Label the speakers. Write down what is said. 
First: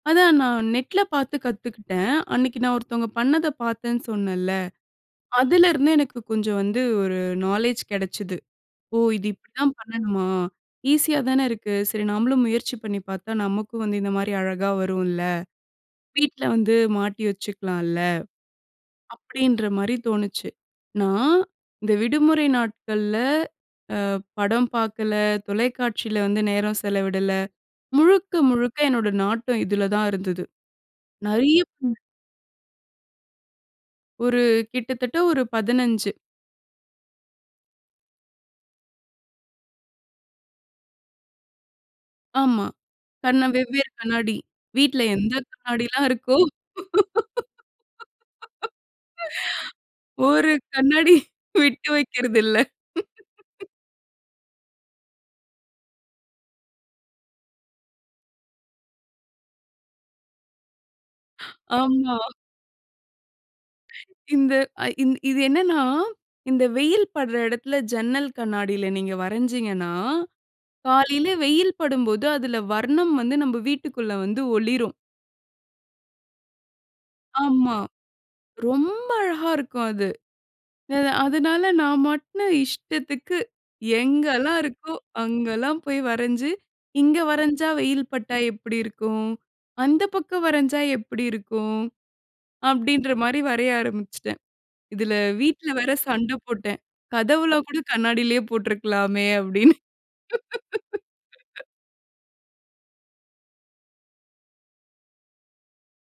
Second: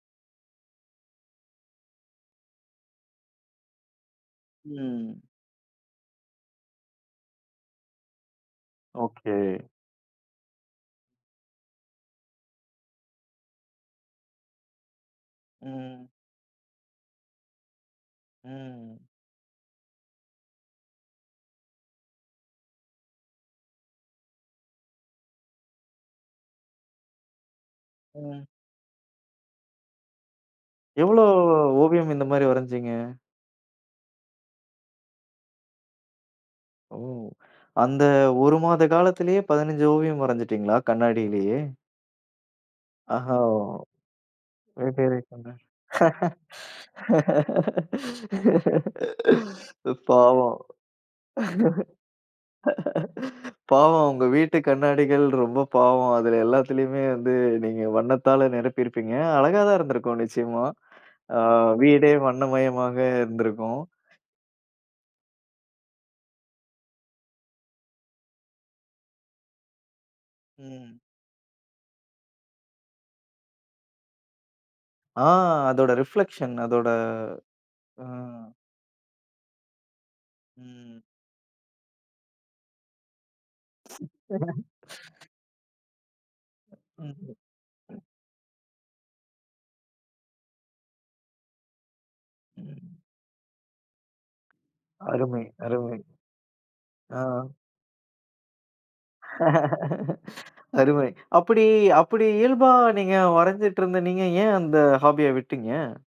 Speaker 1: அதான் நான் நெட்ல பார்த்து கத்துக்கிட்டேன். அன்னக்கி நான் ஒருத்தவுங்க பண்ணத பார்த்தேன்னு சொன்னேன்ல.
Speaker 2: ம்.
Speaker 1: அதுலேருந்து எனக்கு கொஞ்சம் வந்து ஒரு நாலேஜ் கிடைச்சிது. ஓ! இது
Speaker 2: ஓகே.
Speaker 1: இப்பிடிதான் பண்ணணுமா? ஈஸியா தானே இருக்கு. சரி, நாமளும் முயற்சி பண்ணி பார்த்தா, நமக்கும் வந்து இந்தமாரி அழகா வரும்ல.
Speaker 2: ம்.
Speaker 1: வீட்ல வந்து மாட்டி வச்சுக்கலான்ல.
Speaker 2: ம்.
Speaker 1: அப்பிடின்றமாரி தோணுச்சு. நான் இந்த விடுமுறை நாட்கள்ல அ படம் பார்க்கல, தொலைக்காட்சியில வந்து நேரம் செலவிடல. முழுக்க,
Speaker 2: ம்.
Speaker 1: முழுக்க என்னுடைய நாட்டம் இதில தான் இருந்தது.
Speaker 2: எவ்ளோ
Speaker 1: நெறைய ம்.
Speaker 2: ஓவியம், இந்த மாரி வரஞ்சீங்க?
Speaker 1: ஒரு கிட்டத்தட்ட ஒரு 15
Speaker 2: ஓ! அந்த ஒரு மாத காலத்திலேயே, 15 ஓவியம் வரஞ்சுட்டீங்களா, கண்ணாடிலயே!
Speaker 1: ஆமா.
Speaker 2: ஆஹா!
Speaker 1: கண்ண
Speaker 2: ஓ!
Speaker 1: வெவ்வேறு கண்ணாடி. வீட்ல எந்த கண்ணாடிலாம் இருக்கோ
Speaker 2: [unintelligible]
Speaker 1: ஒரு
Speaker 2: பாவம்
Speaker 1: கண்ணாடி விட்டு வைக்கிறதில்ல
Speaker 2: பாவம். உங்க வீட்டு கண்ணாடிகள் ரொம்ப பாவம். அதில எல்லாத்திலயுமே வந்து நீங்க வண்ணத்தால நிரப்பி இருப்பீங்க! அழகா தான் இருந்திருக்கும். நிச்சயமா. ஆ வீடே
Speaker 1: ஆமா.
Speaker 2: வண்ணமயமாக இருந்திருக்கும்.
Speaker 1: இந்த அ இ இது என்னன்னா, இந்த வெயில் படுற இடத்தில, ஜன்னல் கண்ணாடில நீங்க வரஞ்சீங்கன்னா,
Speaker 2: ம்.
Speaker 1: காலைல வெயில் படும்போது, அதில வர்ணம் வந்து நம்ப வீட்டுக்குள்ள வந்து ஒளிரும்.
Speaker 2: ஆ, அதோட ரிஃப்ளெக்ஷன் அதோட
Speaker 1: ஆமா.
Speaker 2: அ.
Speaker 1: ரொம்ப அழகா இருக்கும் அது.
Speaker 2: ம்.
Speaker 1: எத அதனால, நான் மாட்டுன்னு இஷ்டத்துக்கு எங்கெல்லாம் இருக்கோ,
Speaker 2: [unintelligible]
Speaker 1: அங்கெல்லாம் போய் வரஞ்சு, இங்க
Speaker 2: ம்ஹ்ம்.
Speaker 1: வரஞ்சா வெயில் பட்டா எப்பிடி இருக்கும்? அந்த பக்கம் வரஞ்சா எப்பிடி இருக்கும்?
Speaker 2: ம்.
Speaker 1: அப்பிடின்றமாரி வரைய ஆரம்பிச்சுட்டேன். இதில
Speaker 2: அருமை,
Speaker 1: வீட்ல வேற
Speaker 2: அருமை.
Speaker 1: சண்ட போட்டேன்.
Speaker 2: ஆ.
Speaker 1: கதவுல்லாம் கூட கண்ணாடிலயே போட்ருக்கலாமே! அப்பிடின்னு
Speaker 2: அருமை. அப்பிடி அப்பிடி இயல்பா நீங்க வரஞ்சிட்டு இருந்த நீங்க, ஏன் அந்த ஹாபிய விட்டீங்க?